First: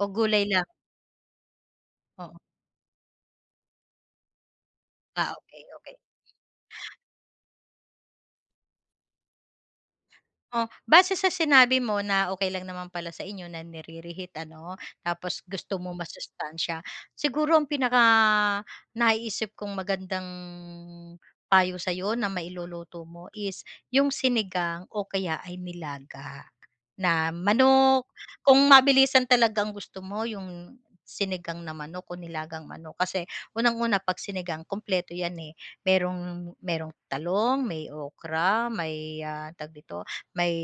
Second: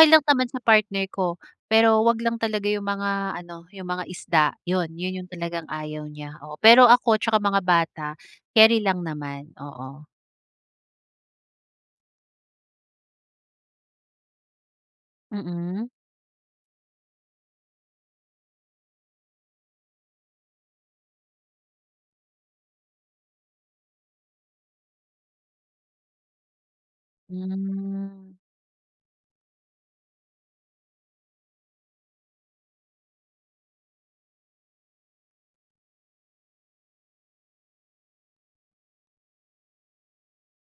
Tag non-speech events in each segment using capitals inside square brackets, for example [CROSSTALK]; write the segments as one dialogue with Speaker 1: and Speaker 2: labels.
Speaker 1: O
Speaker 2: lang
Speaker 1: gulay
Speaker 2: naman sa
Speaker 1: lang?
Speaker 2: partner ko. Pero huwag lang
Speaker 1: Oo.
Speaker 2: talaga 'yong mga ano, 'yong mga isda. 'Yon 'yon 'yong
Speaker 1: Ah,
Speaker 2: talagang
Speaker 1: okey, okey.
Speaker 2: ayaw niya. Oo, pero ako tsaka mga bata, carry lang naman, oo.
Speaker 1: Oh, base sa sinabi mo na okey lang naman pala sa inyo na nire-reheat, ano? Tapos gusto
Speaker 2: Mm.
Speaker 1: mo masustansiya. Siguro ang pinakanaiisip kong magandang payo sa'yo na mailuluto mo is 'yong sinigang o kaya ay nilaga na manok.
Speaker 2: Hmm.
Speaker 1: Kung mabilisan talaga ang gusto mo, 'yong sinigang na manok o nilagang manok. Kasi unang-una, 'pag sinigang kumpleto 'yan, eh. Mayroong mayroong talong, may okra, may, ah, tawag dito? May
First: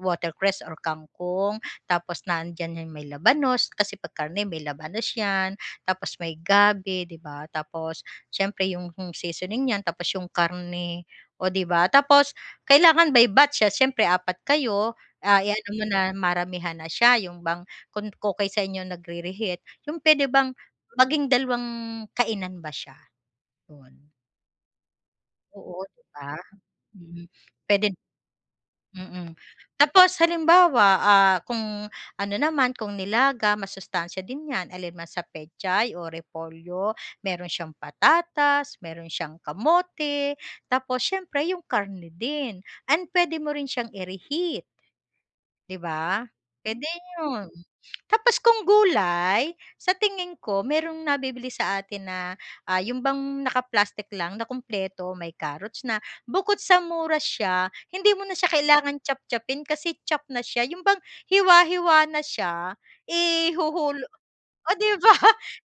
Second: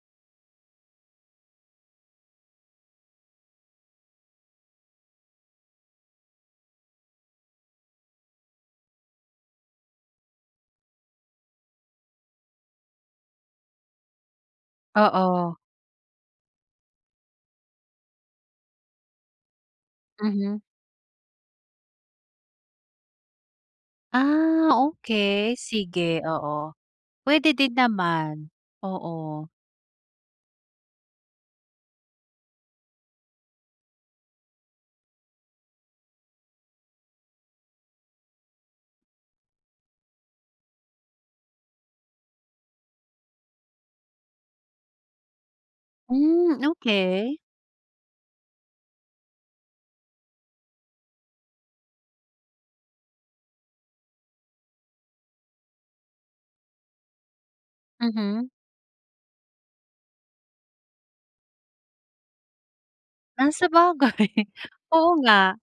Speaker 1: watercress or kangkong, tapos nandiyan 'yong may labanos. Kasi 'pag karne, may labanos 'yan, tapos may gabi, 'di ba? Tapos siyempre 'yong seasoning niyan tapos 'yong karne, oh 'di ba? Tapos kailangan by batch siya, siyempre apat kayo, ah,
Speaker 2: Oo.
Speaker 1: i-ano mo na maramihan na siya, 'yong bang kung okey sa inyo nagre-reheat, 'yong pwede bang
Speaker 2: Mhm.
Speaker 1: maging dalawang kainan ba siya. 'Yon.
Speaker 2: Ah okey,
Speaker 1: Oo
Speaker 2: sige,
Speaker 1: 'di ba?
Speaker 2: oo.
Speaker 1: Mhm,
Speaker 2: Puwede din
Speaker 1: puwede
Speaker 2: naman. Oo.
Speaker 1: mm. Tapos halimbawa, ah, kung ano naman, kung nilaga, masustansiya din 'yan. Alin man sa pechay o repolyo, mayroon siyang patatas, mayroon siyang kamote, tapos siyempre 'yong karne din and pwede mo rin siyang ire-heat. 'Di ba?
Speaker 2: Hmm,
Speaker 1: Puwede
Speaker 2: okey.
Speaker 1: 'yon. [CLICKS TONGUE] Tapos kung gulay, sa tingin ko, mayroong nabibili sa atin na, ah, 'yon bang naka-plastic lang, na kompleto, may carrots na. Bukod sa mura siya, hindi mo na
Speaker 2: Mhm.
Speaker 1: siya kailangan chop-chop-pin, kasi chopped na siya, 'yon bang hiwa-hiwa na siya.
Speaker 2: Ah,
Speaker 1: Ihuhulo
Speaker 2: sabagay.
Speaker 1: oh, 'di
Speaker 2: Oo
Speaker 1: ba?
Speaker 2: nga.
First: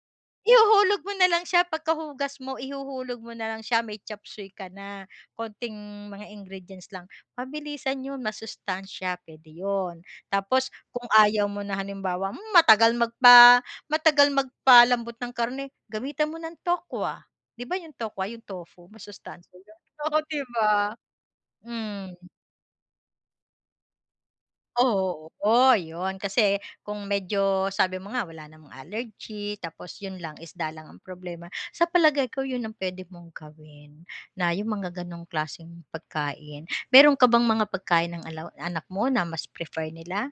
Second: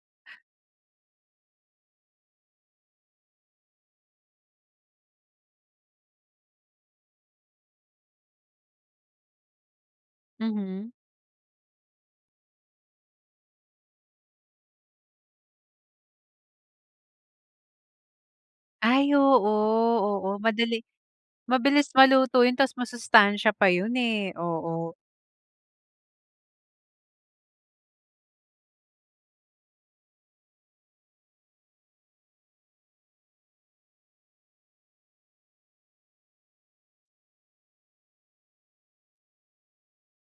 Speaker 1: Ihuhulog mo na lang siya pagkahugas mo, ihuhulog mo nalang siya, may chopsuey ka na. Konting mga ingredients lang, mabilisan 'yon, masustansiya, puwede 'yon. Tapos
Speaker 2: Mhm.
Speaker 1: kung ayaw mo na halimbawa, "Hmm, matagal magpa matagal magpalambot ng karne." Gamitan mo ng tokwa, 'di ba, 'yong tokwa, 'yong tofu,
Speaker 2: Ay oo
Speaker 1: masustansiya 'yon, oh,
Speaker 2: oo
Speaker 1: 'di
Speaker 2: madali
Speaker 1: ba?
Speaker 2: mabilis
Speaker 1: Hmm.
Speaker 2: maluto 'yon, tapos masustansya pa 'yon eh, oo.
Speaker 1: Oo, 'yon. Kasi kung medyo sabi mo nga, wala namang allergy tapos 'yon lang, isda lang ang problema. Sa palagay ko 'yon ang puwede mong gawin. Na 'yong mga gano'ng klaseng pagkain. Mayroon ka bang mga pagkain ng ala anak mo na mas prefer nila?